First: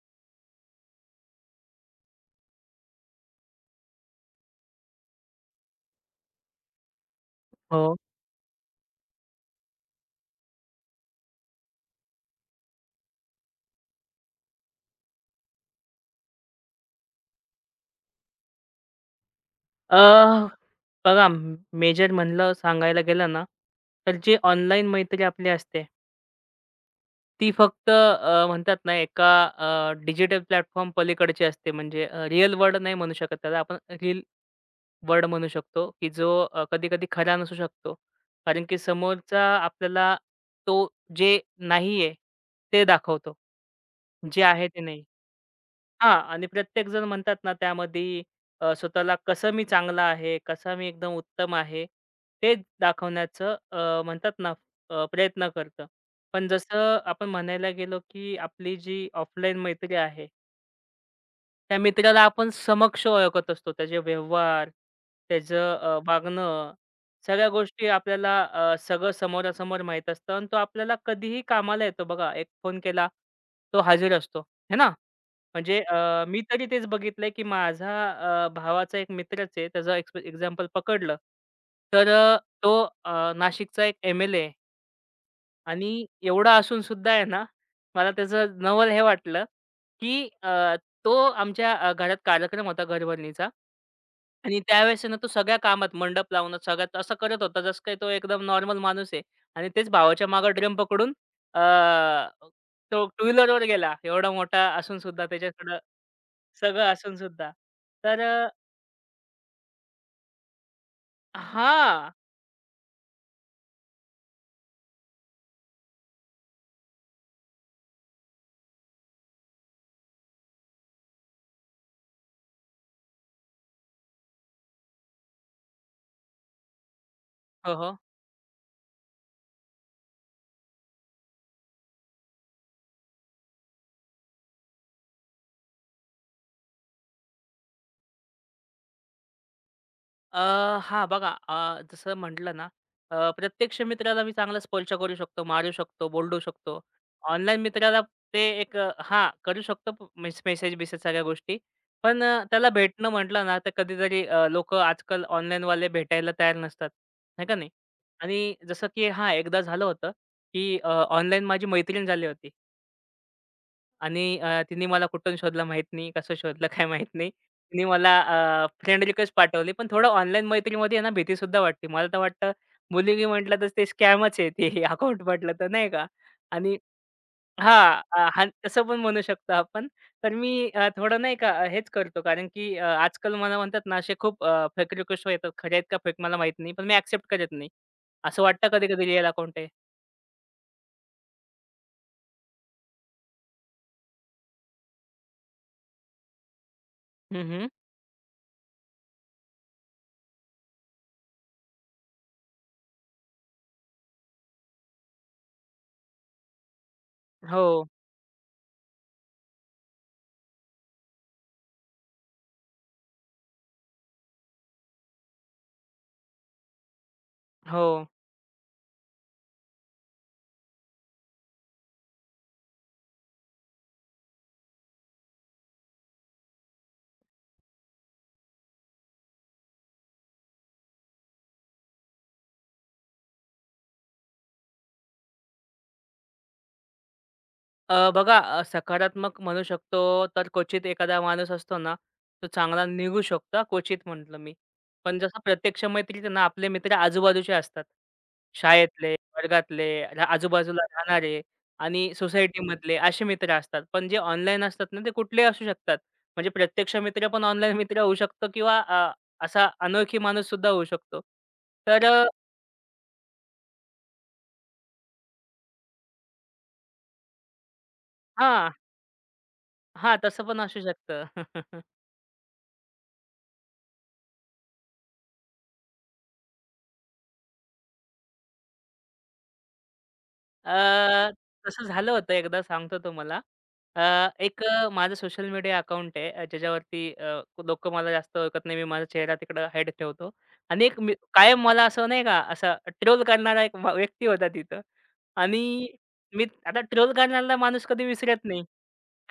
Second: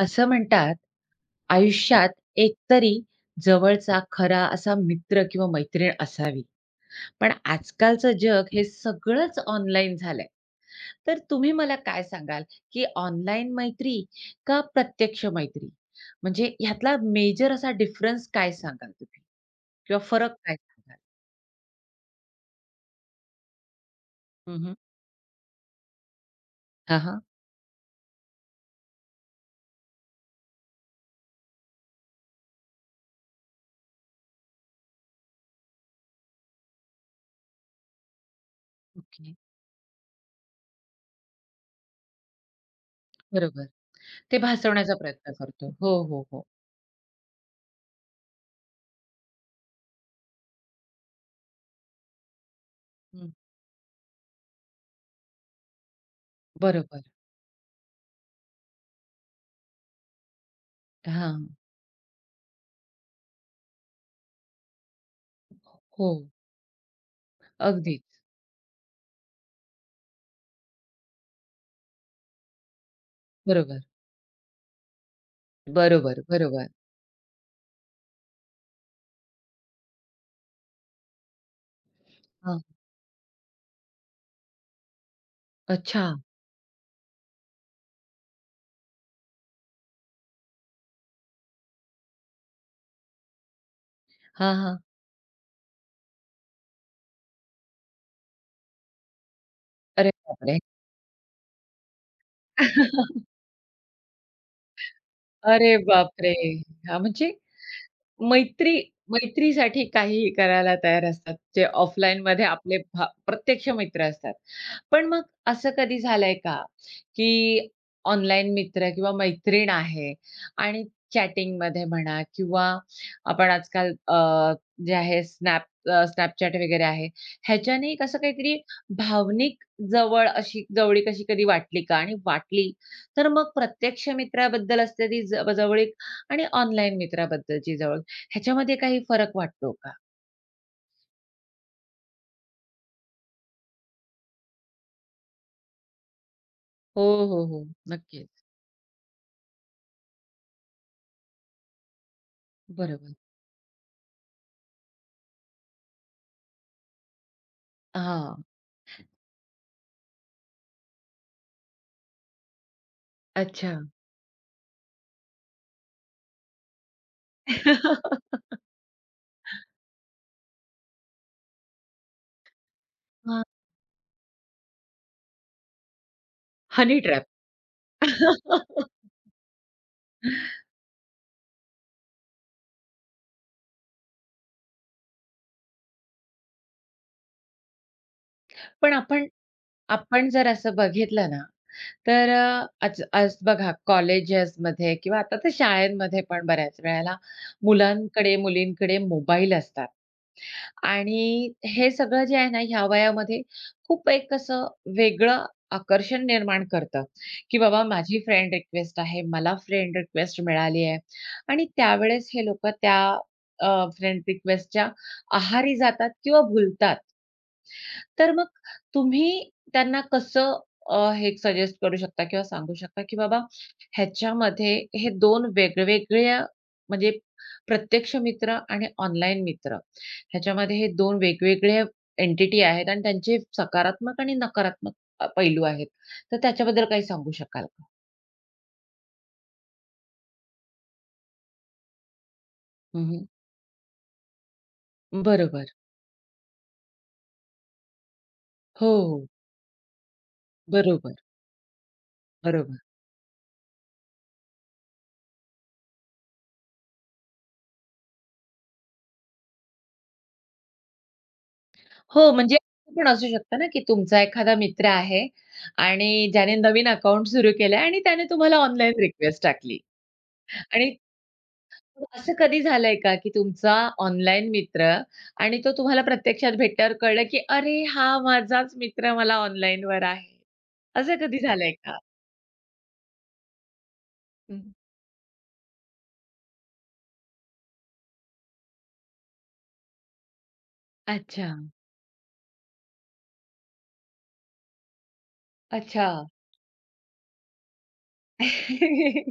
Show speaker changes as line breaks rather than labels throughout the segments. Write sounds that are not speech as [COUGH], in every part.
असं म्हणतात, आयुष्यात एकतरी जवळचा खरा असा मित्र किंवा मैत्रीण असावी. पण
हो.
आजकालचं जग हे सगळंच ऑनलाईन झालंय. तर तुम्ही मला काय सांगाल, की ऑनलाईन मैत्री का प्रत्यक्ष मैत्री? म्हणजे ह्यातला मेजर असा डिफरन्स काय सांगाल तुम्ही?
अ,
किंवा फरक काय सांगाल?
बघा, मेजर म्हणलं सांगायला गेलं ना, तर जी
हं, हं.
ऑनलाईन मैत्री आपली असते,
हां,
ती फक्त म्हणतात ना एका डिजिटल प्लॅटफॉर्म पलीकडची असते. म्हणजे रिअल वर्ल्ड नाही म्हणू शकत त्याला. आपण रील वर्ल्ड म्हणू शकतो, की जो कधी-कधी खरा नसू शकतो. कारण की
ओके.
समोरचा आपल्याला तो जे नाहीये, ते दाखवतो.
बरोबर. ते
जे आहे ते
भासवण्याचा
नाही.
प्रयत्न करतो. हो,
हां.
हो, हो.
आणि प्रत्येकजण म्हणतात ना, त्यामध्ये स्वतःला कसं मी चांगला आहे, कसं मी एकदम उत्तम आहे, ते
हं.
दाखवण्याचं म्हणतात ना, प्रयत्न करतं. पण जसं
बरोबर.
आपण म्हणायला गेलो, की आपली जी ऑफलाईन मैत्री आहे,
हां.
त्या मित्राला आपण समक्ष ओळखत असतो. त्याचे व्यवहार, त्याचं
हो.
वागणं, सगळ्या गोष्टी
अगदीच.
आपल्याला, सगळं समोरासमोर माहीत असतं आणि तो आपल्याला कधीही कामाला येतो बघा. एक फोन केला,
बरोबर.
तो हजर असतो, है ना? म्हणजे
बरोबर,
मी तरी
बरोबर.
तेच बघितलंय, की माझा भावाचा एक मित्रच आहे. त्याचं एक्झाम्पल पकडलं, तर
हां.
तो नाशिकचा एक MLA आहे
अच्छा.
आणि एवढा असून सुद्धा आहे ना, मला त्याचं नवल हे वाटलं, की तो आमच्या घरात कार्यक्रम होता घरभरणीचा.
हां,
आणि
हां.
त्यावेळेस आहे ना, तो सगळ्या कामात मंडप लावणं, सगळ्यात असं करत होता, जसं काही तो एकदम नॉर्मल माणूस आहे. आणि तेच
अरे
भावाच्या मागे
बापरे!
ड्रम पकडून अ, तो टू
[LAUGHS]
व्हीलरवर गेला. एवढा मोठा असून सुद्धा
अरे
त्याच्याकडं
बापरे!
सगळं
हां,
असून
म्हणजे
सुद्धा. तर
मैत्री मैत्रीसाठी काहीही करायला तयार असतात. जे
हां.
ऑफलाईनमध्ये आपले प्रत्यक्ष मित्र असतात. पण मग असं कधी झालंय का, की ऑनलाईन मित्र किंवा मैत्रीण आहे आणि चॅटिंगमध्ये म्हणा किंवा आपण आजकाल जे आहे स्नॅप अ, वगैरे आहे,
हो,
ह्याच्याने
हो.
कसं काहीतरी भावनिक जवळीक अशी कधी वाटली का? आणि वाटली तर मग प्रत्यक्ष मित्राबद्दल असलेली जवळीक आणि ऑनलाईन मित्राबद्दलची जवळीक, ह्याच्यामध्ये काही फरक वाटतो का?
अ, हां, बघा, जसं म्हटलं ना, प्रत्यक्ष मित्राला मी चांगला स्पर्श करू शकतो, मारू शकतो, बोलू शकतो.
हो, हो,
ऑनलाईन
हो.
मित्राला
नक्कीच.
ते एक, हां, करू शकतो, प मेस मेसेज-बिसेज सगळ्या गोष्टी. पण त्याला भेटणं
बरोबर.
म्हटलं ना, तर कधीतरी लोकं आजकाल ऑनलाईनवाले भेटायला तयार नसतात, आहे का नाही?
हां.
आणि जसं की हां, एकदा झालं होतं, की ऑनलाईन माझी मैत्रीण झाली होती.
अच्छा.
आणि तिने मला कुठून शोधलं माहीत नाही, कसं शोधलं काय माहीत नाही. तिने मला
[LAUGHS]
फ्रेंड रिक्वेस्ट पाठवली. पण थोडं ऑनलाईन मैत्रीमध्ये आहे ना भीतीसुद्धा वाटते. मला तर वाटतं मुलगी
हां.
म्हटलं तर ते स्कॅमच आहे, ते [LAUGHS] अकाउंट म्हटलं तर नाही का? आणि
हनी ट्रॅप.
हां, हां, तसं पण म्हणू शकतो आपण. तर मी थोडं नाही का हेच करतो, कारण की आजकाल मला म्हणतात ना असे खूप फेक रिक्वेस्ट येतात. खऱ्या आहेत का फेक मला माहीत नाही. पण मी एक्सेप्ट करत नाही. असं वाटतं
पण
कधी-कधी रिअल
आपण
अकाउंट आहे.
आपण जर असं बघितलं ना, तर आज आज बघा कॉलेजेसमध्ये किंवा आता तर शाळांमध्ये पण बऱ्याच वेळेला
हं, हं.
मुलांकडे, मुलींकडे मोबाईल असतात. आणि हे सगळं जे आहे ना, ह्या वयामध्ये खूप एक असं वेगळं आकर्षण निर्माण करतं, की बाबा
हो,
माझी फ्रेंड रिक्वेस्ट आहे, मला फ्रेंड रिक्वेस्ट मिळाली आहे आणि त्यावेळेस हे लोकं त्या अ, फ्रेंड रिक्वेस्टच्या आहारी जातात किंवा भुलतात.
हो.
तर मग तुम्ही त्यांना कसं हे सजेस्ट करू शकता किंवा सांगू शकता, की बाबा ह्याच्यामध्ये हे 2 वेगवेगळ्या म्हणजे प्रत्यक्ष मित्र आणि ऑनलाईन मित्र ह्याच्यामध्ये हे 2 वेगवेगळे एंटिटी आहेत आणि त्यांचे सकारात्मक आणि नकारात्मक पैलू आहेत. तर त्याच्याबद्दल काही सांगू शकाल का?
बघा, सकारात्मक म्हणू शकतो तर क्वचित एखादा माणूस असतो ना, तो चांगला निघू
हं,
शकतो, क्वचित म्हटलं मी. पण जसं
बरोबर.
प्रत्यक्ष मैत्रीत आहे ना, आपले मित्र आजूबाजूचे असतात.
हो,
शाळेतले,
हो.
वर्गातले, आजूबाजूला
बरोबर,
राहणारे आणि
बरोबर.
सोसायटीमधले असे मित्र असतात. पण जे ऑनलाईन असतात ना, ते कुठलेही असू शकतात. म्हणजे प्रत्यक्ष मित्र पण ऑनलाईन मित्र होऊ शकतो किंवा असा अनोळखी माणूससुद्धा होऊ शकतो. तर
हो, म्हणजे असं पण असू शकतं ना, की तुमचा एखादा मित्र आहे आणि ज्याने नवीन अकाउंट सुरू केलंय आणि त्याने तुम्हाला
हां,
ऑनलाईन रिक्वेस्ट टाकली
हां, तसं पण असू
आणि
शकतं. [LAUGHS]
असं कधी झालंय का, की तुमचा ऑनलाईन मित्र आणि तो तुम्हाला प्रत्यक्षात भेटल्यावर कळलं, की "अरे, हा माझाच मित्र मला ऑनलाईनवर आहे." असं
अ,
कधी झालंय
तसं
का?
झालं होतं एकदा, सांगतो तुम्हाला. अ, एक
हं.
माझं सोशल मीडिया अकाउंट आहे, ज्याच्यावरती लोकं मला जास्त ओळखत नाही. मी माझा चेहरा तिकडं हाईड ठेवतो आणि एक मी
अच्छा,
कायम मला असं नाही का, असा ट्रोल करणारा एक व्यक्ती होता तिथं, आणि
अच्छा.
मी आता ट्रोल करणारा माणूस कधी विसरत नाही.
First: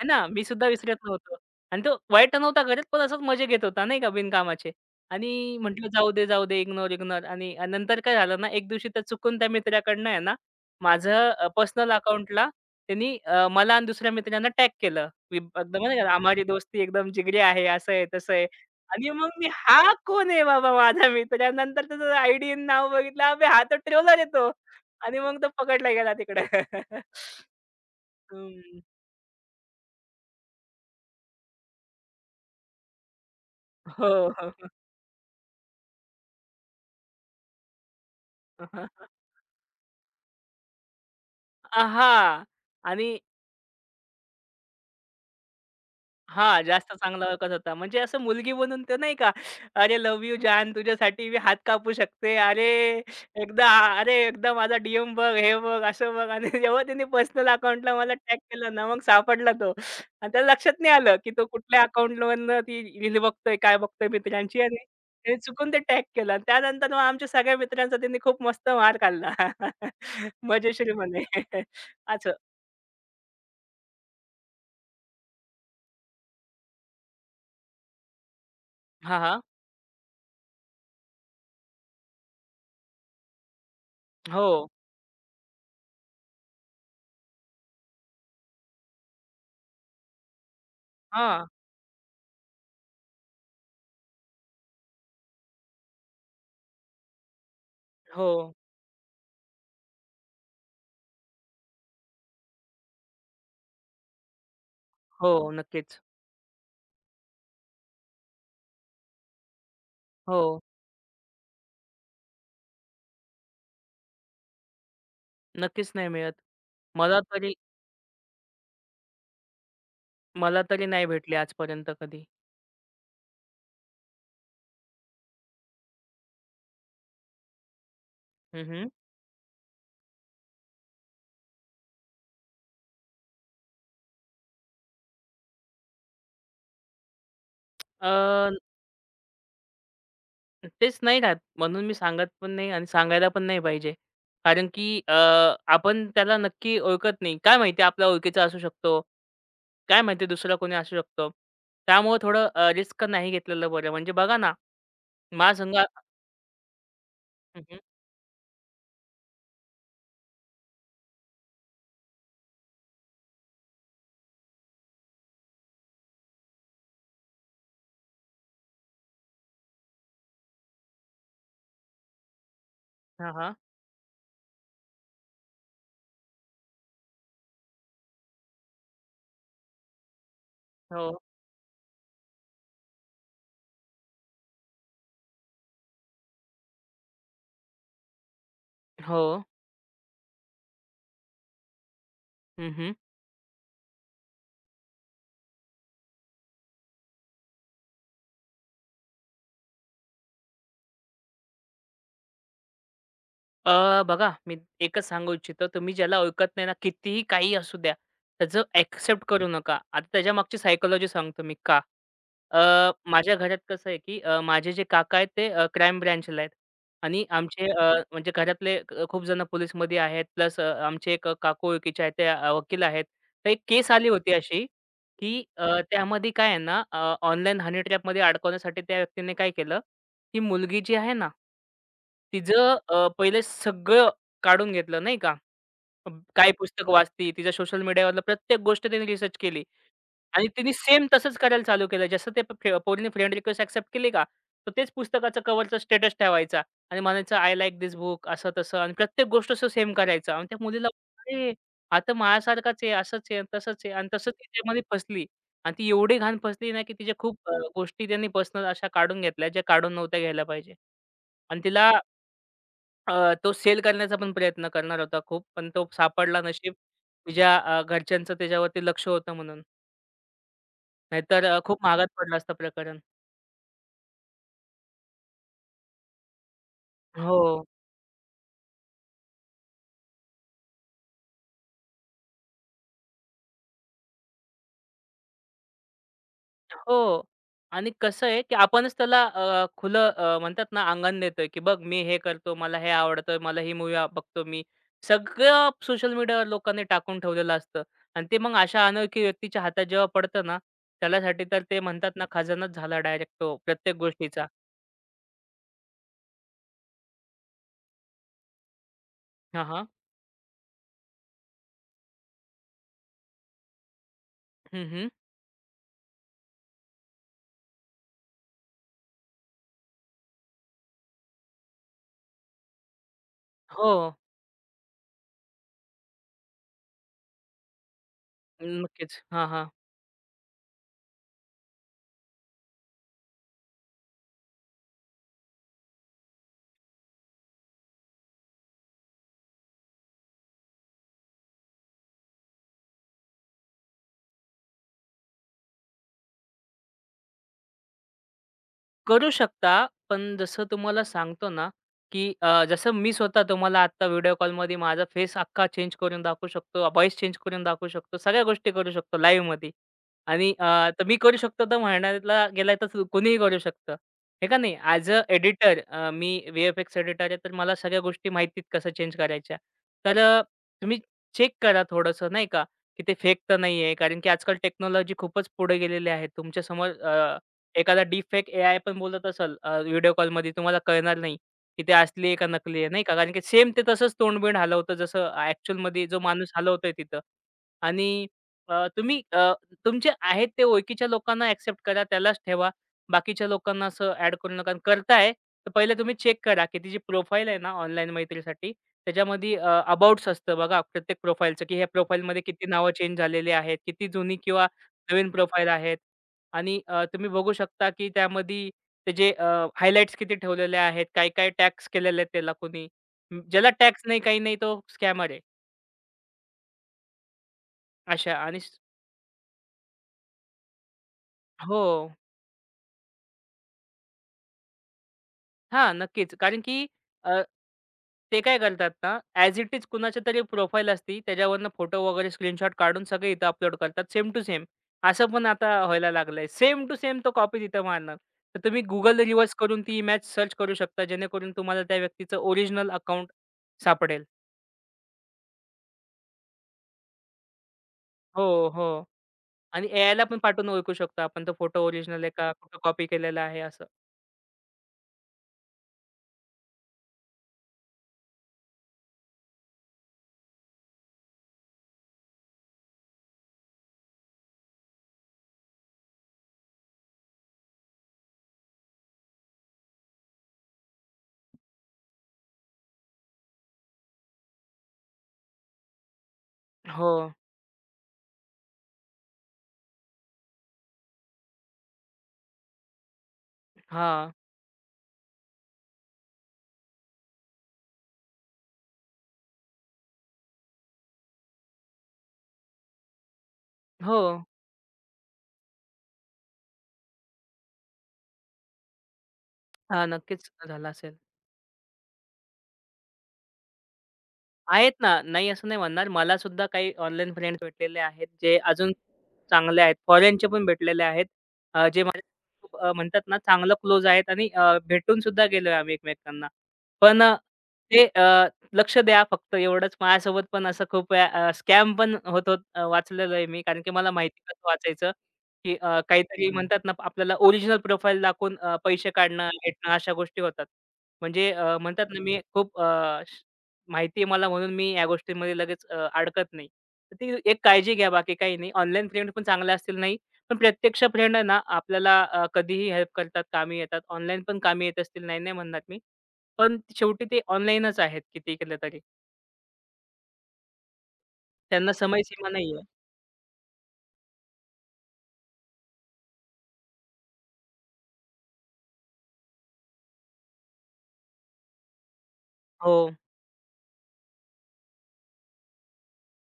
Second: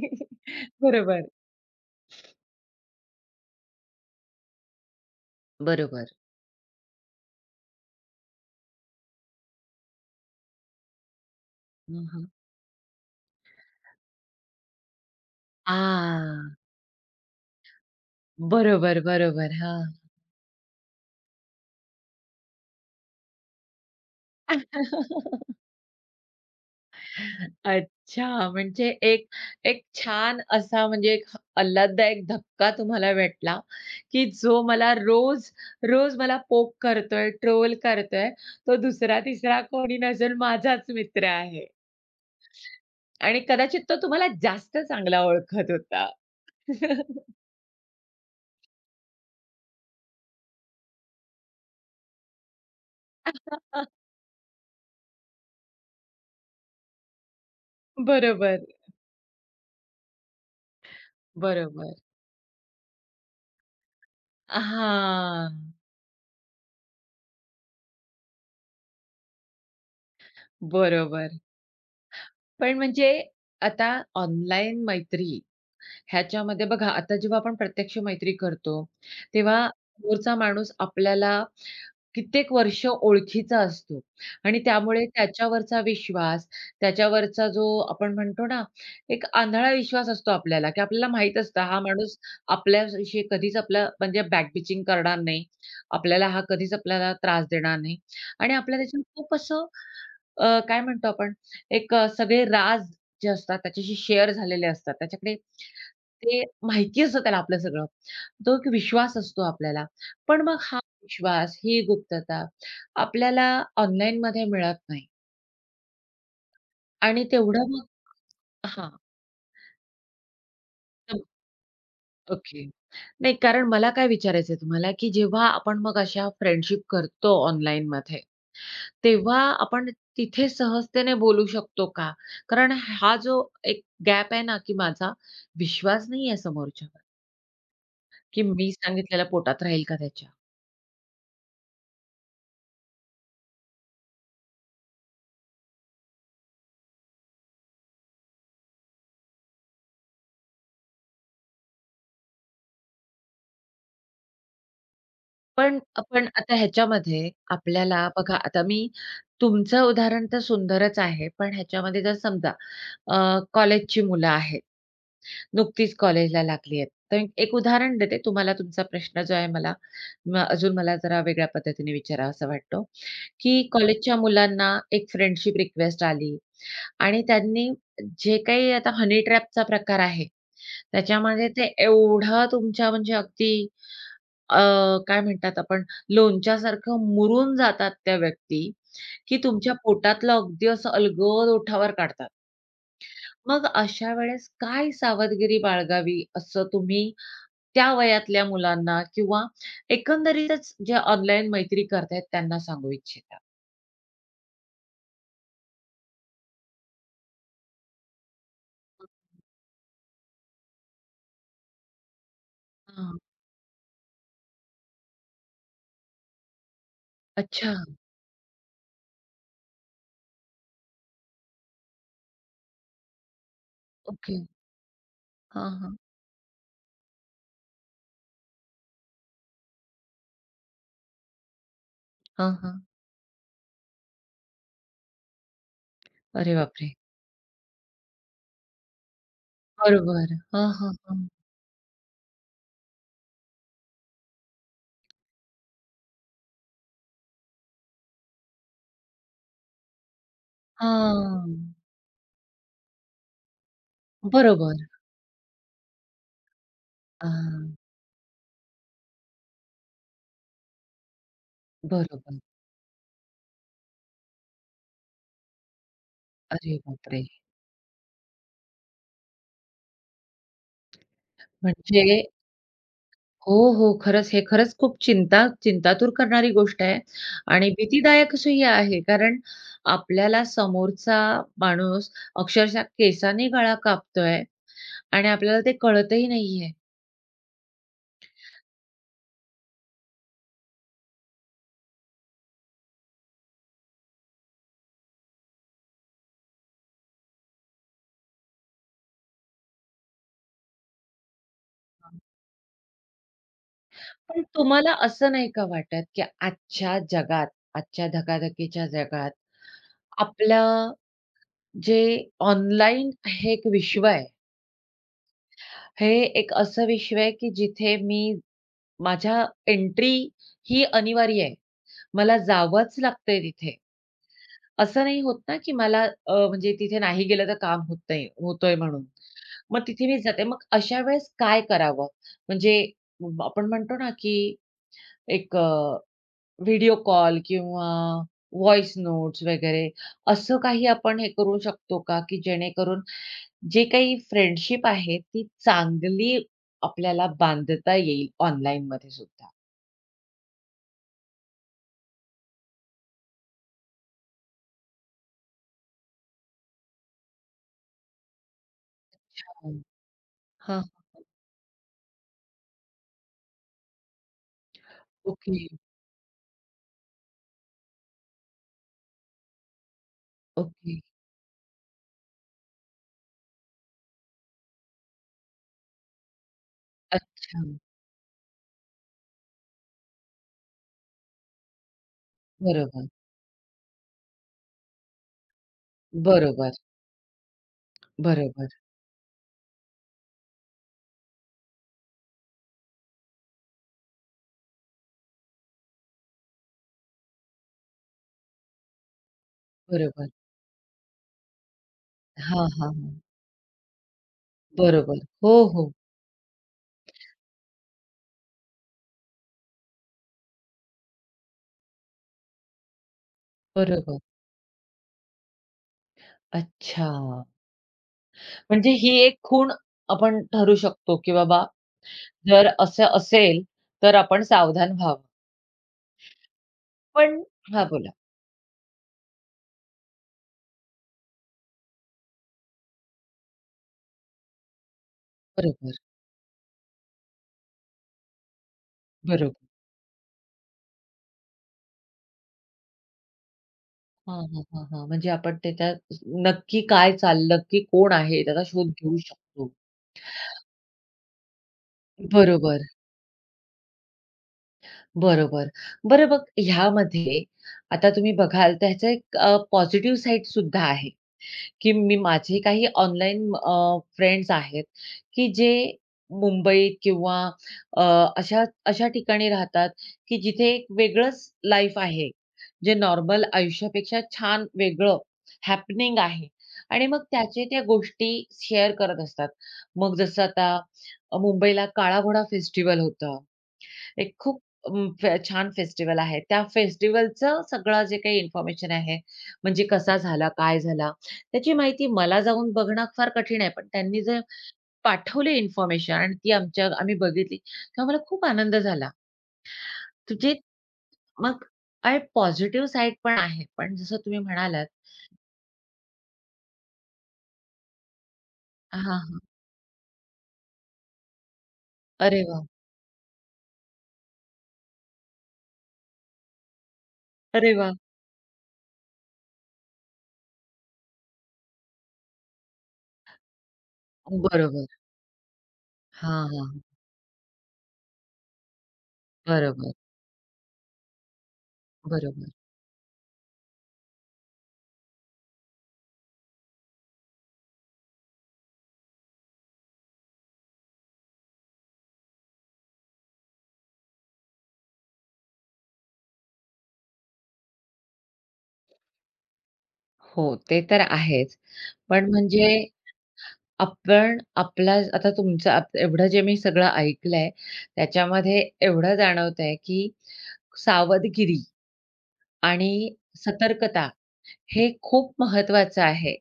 आहे ना, मी सुद्धा विसरत
बरोबर,
नव्हतो. आणि तो वाईट नव्हता करत, पण असंच मजे घेत होता नाही का बिनकामाचे. आणि म्हटलं
बरोबर.
जाऊ दे, जाऊ दे, इग्नोर, इग्नोर, आणि आणि नंतर काय झालं ना, एक दिवशी तर चुकून त्या मित्राकडनं आहे ना, माझं पर्सनल
हं, हं.
अकाउंटला त्यांनी, मला आणि दुसऱ्या मित्रांना टॅग केलं.
आ,
एकदम नाही का, "आम्हारी दोस्ती एकदम जिगरी आहे." असं आहे, तसं आहे.
बरोबर,
आणि मग मी,
बरोबर. हां.
"हा कोण आहे बाबा माझा मित्र?" नंतर त्याचं आयडी नाव बघितलं, "अबे, हा तर ट्रोलर आहे", आणि
[LAUGHS]
मग तो पकडला गेला तिकडे. [LAUGHS]
अच्छा.
हं.
म्हणजे एक एक छान असा म्हणजे एक आल्हाददायक धक्का तुम्हाला भेटला,
हो.
की जो
हो,
मला रोज, रोज मला पोक करतोय, ट्रोल करतोय, तो
हो.
दुसरा-तिसरा कोणी नसून माझाच मित्र आहे.
हां. आणि
आणि कदाचित तो तुम्हाला जास्त चांगला ओळखत होता.
हां, जास्त चांगला
[LAUGHS]
ओळखत होता. म्हणजे असं मुलगी बनून तर नाही का, "अरे लव्ह यू जान, तुझ्यासाठी मी हात कापू शकते. एकदा अरे एकदा माझा DM बघ, हे बघ, असं बघ." आणि [LAUGHS] जेव्हा त्याने पर्सनल अकाउंटला मला टॅग
बरोबर,
केलं ना, मग सापडला तो. आणि त्याला लक्षात नाही आलं, की तो कुठल्या
बरोबर.
अकाउंटवरनं ती रील बघतोय, काय बघतोय मित्रांची, आणि त्याने
हां.
चुकून ते टॅग केलं आणि त्यानंतर मग आमच्या सगळ्या मित्रांचा त्यांनी खूप मस्त मार खाल्ला. [LAUGHS] मजेशीर म्हणे.
बरोबर.
[LAUGHS] असं.
पण म्हणजे आता ऑनलाईन मैत्री ह्याच्यामध्ये बघा, आता जेव्हा आपण प्रत्यक्ष मैत्री करतो,
हां, हां.
तेव्हा समोरचा माणूस आपल्याला कित्येक वर्ष ओळखीचा असतो
हो.
आणि त्यामुळे त्याच्यावरचा विश्वास, त्याच्यावरचा जो आपण म्हणतो ना, एक आंधळा विश्वास असतो आपल्याला, की आपल्याला माहीत
हां.
असतं हा माणूस आपल्याशी कधीच आपला म्हणजे बॅक बिचिंग करणार नाही. आपल्याला हा कधीच आपल्याला त्रास देणार नाही
हो,
आणि आपल्या त्याच्यात खूप असं काय म्हणतो आपण एक सगळे राज जे असतात त्याच्याशी शेअर झालेले असतात.
हो.
त्याच्याकडे
नक्कीच.
ते माहिती असतं त्याला आपलं सगळं. तो एक विश्वास असतो आपल्याला.
हो.
पण मग हा विश्वास, ही गुप्तता आपल्याला ऑनलाईनमध्ये मिळत नाही
नक्कीच नाही मिळत. मला
आणि
तरी
तेवढं मग हां.
मला तरी नाही
तर
भेटली आजपर्यंत कधी.
ओके. नाही कारण मला काय विचारायचंय तुम्हाला, की जेव्हा आपण मग अशा फ्रेंडशिप करतो ऑनलाईनमध्ये,
हं, हं.
तेव्हा आपण तिथे सहजतेने बोलू शकतो का? कारण हा जो एक गॅप आहे ना, की माझा विश्वास नाहीये समोरच्यावर, की मी सांगितलेलं पोटात राहील का त्याच्या?
तेच नाही राहत म्हणून मी सांगत पण नाही, आणि सांगायला पण नाही पाहिजे. कारण की आपण त्याला नक्की ओळखत नाही. काय माहिती आपल्या ओळखीचा असू शकतो. काय माहिती दुसरा कोणी असू शकतो. त्यामुळे थोडं रिस्क नाही घेतलेलं बरं. म्हणजे बघा ना, माझ्या संग.
पण पण आता ह्याच्यामध्ये
हं, हं.
आपल्याला बघा आता मी तुमचं उदाहरण तर सुंदरच आहे. पण ह्याच्यामध्ये जर समजा कॉलेजची मुलं आहेत. नुकतीच कॉलेजला लागली आहेत. तर एक उदाहरण देते तुम्हाला तुमचा प्रश्न जो आहे मला अजून मला जरा वेगळ्या पद्धतीने विचारावासा वाटतो, की कॉलेजच्या मुलांना एक फ्रेंडशिप रिक्वेस्ट आली आणि त्यांनी जे काही आता हनी ट्रॅपचा प्रकार आहे,
हो,
त्याच्यामध्ये ते एवढं तुमच्या म्हणजे अगदी अ, काय म्हणतात आपण लोणच्यासारखं मुरून जातात त्या व्यक्ती,
हो.
की तुमच्या पोटातलं अगदी असं अलगद ओठावर काढतात.
हं,
मग अशा वेळेस काय सावधगिरी बाळगावी असं तुम्ही त्या वयातल्या मुलांना किंवा एकंदरीतच जे ऑनलाईन मैत्री करतायत त्यांना सांगू इच्छिता?
बघा, मी एकच सांगू इच्छितो, तुम्ही ज्याला ओळखत नाही ना, कितीही काही असू द्या, त्याचं ॲक्सेप्ट करू नका. आता त्याच्यामागची सायकॉलॉजी सांगतो मी का. अ,
हां.
माझ्या घरात कसं आहे, की माझे जे काका आहेत ते क्राईम ब्रँचला आहेत, आणि आमचे,
अच्छा.
म्हणजे घरातले खूप जण पोलिसमध्ये आहेत. प्लस आमचे एक काकू ओळखीचे आहेत, ते वकील आहेत. तर एक केस आली होती
ओके.
अशी, की
हां, हां.
त्यामध्ये काय आहे ना, ऑनलाईन हनी ट्रॅपमध्ये अडकवण्यासाठी त्या व्यक्तीने काय केलं, ती मुलगी जी आहे ना
हां,
तिचं
हां.
पहिले सगळं काढून घेतलं नाही का. काय
अरे
पुस्तक
बापरे!
वाचती, तिच्या सोशल मीडियावरलं प्रत्येक गोष्ट तिने रिसर्च केली,
बरोबर.
आणि
हां,
तिने
हां,
सेम
हां.
तसंच करायला चालू केलं. जसं ते पोरीने फ्रेंड रिक्वेस्ट एक्सेप्ट केली का, तर तेच पुस्तकाचं कव्हरचा स्टेटस ठेवायचा आणि म्हणायचं, "आय लाइक धिस बुक" असं-तसं, आणि प्रत्येक गोष्ट असं सेम करायचं, आणि त्या मुलीला,
हां.
"अरे! हा माझ्यासारखाच आहे, असंच आहे, तसंच आहे", आणि तसंच ती त्यामध्ये
बरोबर.
फसली. आणि ती एवढी घाण फसली ना, की तिच्या खूप
हां.
गोष्टी त्यांनी पर्सनल अशा काढून घेतल्या, ज्या काढून नव्हत्या घ्यायला पाहिजे, आणि तिला
बरोबर.
तो सेल करण्याचा पण प्रयत्न करणार होता खूप, पण तो सापडला, नशीब
अरे बापरे!
तुझ्या घरच्यांचं त्याच्यावरती लक्ष होतं म्हणून. नाहीतर खूप महागात
म्हणजे
पडलं असतं प्रकरण.
हो, हो. खरंच खूप चिंतातूर करणारी गोष्ट आहे
हो.
आणि भीतीदायक अशी ही आहे. कारण आपल्याला समोरचा माणूस अक्षरशः केसाने गळा कापतोय आणि आपल्याला ते कळतही नाहीये.
हो. आणि कसं आहे, की आपणच त्याला खुलं म्हणतात ना अंगण देतोय, की बघ मी हे करतो, मला हे आवडतं, मला ही मूव्ही बघतो मी. सगळं सोशल मीडियावर लोकांनी टाकून ठेवलेलं असतं, आणि ते मग अशा अनोळखी व्यक्तीच्या हातात जेव्हा पडतं ना, त्यालासाठी तर ते म्हणतात ना खजानाच झाला डायरेक्ट तो प्रत्येक
पण
गोष्टीचा.
तुम्हाला असं नाही का वाटत, की आजच्या धकाधकीच्या जगात
हां, हां.
आपलं जे ऑनलाईन
हं, हं.
हे एक असं विश्व आहे, की जिथे मी माझ्या एंट्री ही अनिवार्य आहे. मला जावंच लागतंय तिथे.
हो.
असं नाही होत ना, की मला म्हणजे तिथे नाही गेलं तर काम होत नाही होतोय म्हणून.
नक्कीच. हां, हां.
मग तिथे मी जाते. मग अशा वेळेस काय करावं? म्हणजे आपण म्हणतो ना, की एक व्हिडिओ कॉल किंवा व्हॉईस नोट्स वगैरे असं काही आपण हे करू शकतो का, की जेणेकरून जे काही फ्रेंडशिप आहे ती चांगली आपल्याला बांधता येईल ऑनलाईनमध्ये
करू
सुद्धा?
शकता, पण जसं तुम्हाला सांगतो ना, की जसं मी स्वतः तुम्हाला आत्ता व्हिडिओ कॉलमध्ये माझा फेस अख्खा चेंज करून दाखवू शकतो, व्हॉईस चेंज करून दाखवू शकतो, सगळ्या गोष्टी करू शकतो लाईव्हमध्ये.
हं.
आणि
हां.
तर मी करू शकतो तर म्हणायला गेलाय तर कोणीही करू शकतं. हे का नाही? ॲज अ
ओके,
एडिटर, मी VFX एडिटर आहे, तर मला सगळ्या गोष्टी माहिती कसं चेंज करायच्या. तर
ओके.
तुम्ही चेक करा थोडंसं नाही का, की ते फेक तर नाहीये. कारण की आजकाल टेक्नॉलॉजी खूपच पुढे गेलेली आहे. तुमच्यासमोर
अच्छा.
एखादा डीपफेक AI पण बोलत असेल, व्हिडिओ कॉलमध्ये तुम्हाला कळणार नाही, की ते असली आहे का नकली आहे, नाही
बरोबर,
का. कारण की सेम ते तसंच तोंड हलवतं जसं ॲक्चुअलमध्ये जो माणूस
बरोबर,
हलवतोय तिथं. आणि
बरोबर,
तुम्ही, तुमचे आहेत ते ओळखीच्या लोकांना ॲक्सेप्ट करा, त्यालाच ठेवा. बाकीच्या लोकांना असं ॲड करू नका, आणि करताय, तर पहिलं तुम्ही चेक करा, की ती जी प्रोफाईल आहे ना ऑनलाईन मैत्रीसाठी, त्याच्यामध्ये
बरोबर.
अबाउट्स असतं बघा प्रत्येक प्रोफाईलचं, की ह्या प्रोफाईलमध्ये
हां,
किती
हां,
नावं चेंज
हां.
झालेली आहेत, किती जुनी किंवा
बरोबर.
नवीन
हो,
प्रोफाईल
हो.
आहेत. आणि तुम्ही बघू शकता, की त्यामध्ये त्याचे हायलाइट्स किती ठेवलेले आहेत. काय-काय टॅग्स केलेले आहेत त्याला कोणी. ज्याला टॅग्स
बरोबर.
नाही, काही नाही तो स्कॅमर आहे.
अच्छा.
अशा आणि
म्हणजे ही एक खूण आपण ठरू शकतो, की बाबा
हो.
जर असं असेल, तर आपण सावधान व्हावं.
हां, नक्कीच. कारण की
पण
अ,
हां, बोला.
ते काय करतात ना, ॲज इट इज कुणाची तरी प्रोफाईल असती. त्याच्यावरनं फोटो वगैरे स्क्रीनशॉट काढून सगळे इथं अपलोड करतात सेम टू सेम. असं पण आता
बरोबर,
व्हायला लागलंय. सेम टू सेम तो कॉपी तिथं मारणार. तर तुम्ही Google रिव्हर्स
बरोबर.
करून ती इमेज सर्च करू शकता, जेणेकरून तुम्हाला त्या व्यक्तीचं ओरिजिनल अकाउंट सापडेल.
हां, हां, हां, हां. म्हणजे आपण त्याच्यात नक्की काय चाललं, नक्की कोण आहे त्याचा
हो,
शोध
हो.
घेऊ शकतो.
आणि एआयला पण पाठवून ओळखू शकतो आपण तो फोटो ओरिजिनल आहे का?
बरोबर,
कुठं कॉपी केलेला आहे असं.
बरोबर. बरं मग ह्यामध्ये आता तुम्ही बघाल त्याचा एक पॉझिटिव्ह साइड सुद्धा आहे. की मी माझे काही ऑनलाईन फ्रेंड्स आहेत, की जे मुंबईत किंवा अ, अशा अशा ठिकाणी राहतात, की जिथे एक वेगळंच लाईफ आहे. जे नॉर्मल आयुष्यापेक्षा छान वेगळं हॅपनिंग आहे आणि
हो.
मग त्याचे त्या गोष्टी शेअर करत असतात. मग जसं आता मुंबईला काळा घोडा फेस्टिव्हल होतं.
हां.
एक खूप अं, फे छान फेस्टिव्हल आहे. त्या फेस्टिव्हलचं सगळं जे काही इन्फॉर्मेशन आहे, म्हणजे कसा झाला, काय झाला, त्याची माहिती मला जाऊन बघणं फार कठीण आहे. पण
हो.
त्यांनी जे पाठवली इन्फॉर्मेशन आणि ती आम्ही बघितली, तेव्हा मला खूप आनंद झाला.
हां, नक्कीच
म्हणजे
झाला असेल.
मग काय पॉझिटिव्ह साइड पण आहे. पण जसं तुम्ही म्हणालात
आहेत ना, नाही असं नाही म्हणणार. मला सुद्धा काही ऑनलाईन फ्रेंड्स भेटलेले आहेत, जे अजून
हां, हां.
चांगले आहेत. फॉरेनचे पण भेटलेले आहेत. जे माझ्या
अरे वाह!
खूप म्हणतात ना, चांगलं क्लोज आहेत, आणि भेटून सुद्धा गेलोय आम्ही एकमेकांना. पण
अरे वाह!
ते, लक्ष द्या फक्त एवढंच. माझ्यासोबत पण असं खूप स्कॅम पण होत होत वाचलेलं आहे मी. कारण की मला माहिती कसं
बरोबर.
वाचायचं, की
हां,
काहीतरी
हां.
म्हणतात ना, आपल्याला ओरिजिनल प्रोफाईल दाखवून पैसे काढणं,
बरोबर,
भेटणं अशा गोष्टी होतात. म्हणजे म्हणतात ना, मी
बरोबर.
खूप माहिती आहे मला म्हणून मी या गोष्टींमध्ये लगेच अडकत नाही. तर ती एक काळजी घ्या, बाकी काही नाही. ऑनलाईन फ्रेंड पण चांगल्या असतील नाही. पण प्रत्यक्ष फ्रेंड ना आपल्याला कधीही हेल्प करतात, कामी येतात. ऑनलाईन पण कामी येत असतील, नाही, नाही म्हणणार मी. पण शेवटी ते ऑनलाईनच आहेत किती केलं तरी.
हो, ते तर आहेच.
त्यांना
पण
समयसीमा
म्हणजे
नाहीये.
आपण आपला आता तुमचं आप एवढं जे मी सगळं ऐकलंय, त्याच्यामध्ये एवढं जाणवतंय, की सावधगिरी आणि
हो,
सतर्कता हे खूप महत्त्वाचं आहे.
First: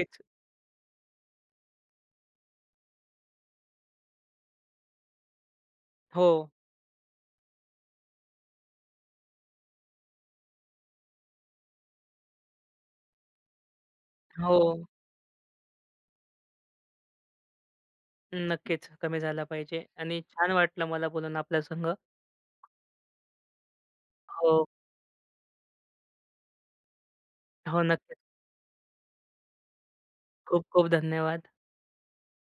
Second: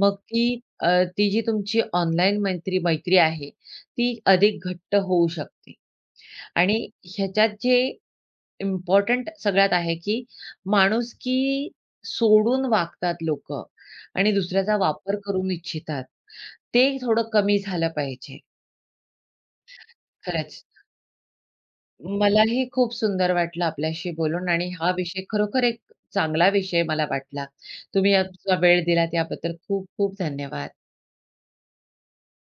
मग ती जी तुमची ऑनलाईन मैत्री मैत्री आहे, ती अधिक घट्ट होऊ शकते.
हो,
आणि ह्याच्यात जे इम्पोर्टंट सगळ्यात आहे, की माणुसकी सोडून वागतात लोकं आणि
हो.
दुसऱ्याचा वापर करून इच्छितात. ते थोडं कमी झालं पाहिजे.
नक्कीच कमी झाला पाहिजे आणि छान
खरंच.
वाटलं मला बोलून आपल्या संग.
मलाही खूप सुंदर वाटलं आपल्याशी बोलून
हो,
आणि हा विषय खरोखर एक चांगला विषय मला वाटला.
हो,
तुम्ही
नक्कीच.
आमचा वेळ दिला त्याबद्दल खूप खूप
खूप
धन्यवाद.
खूप धन्यवाद.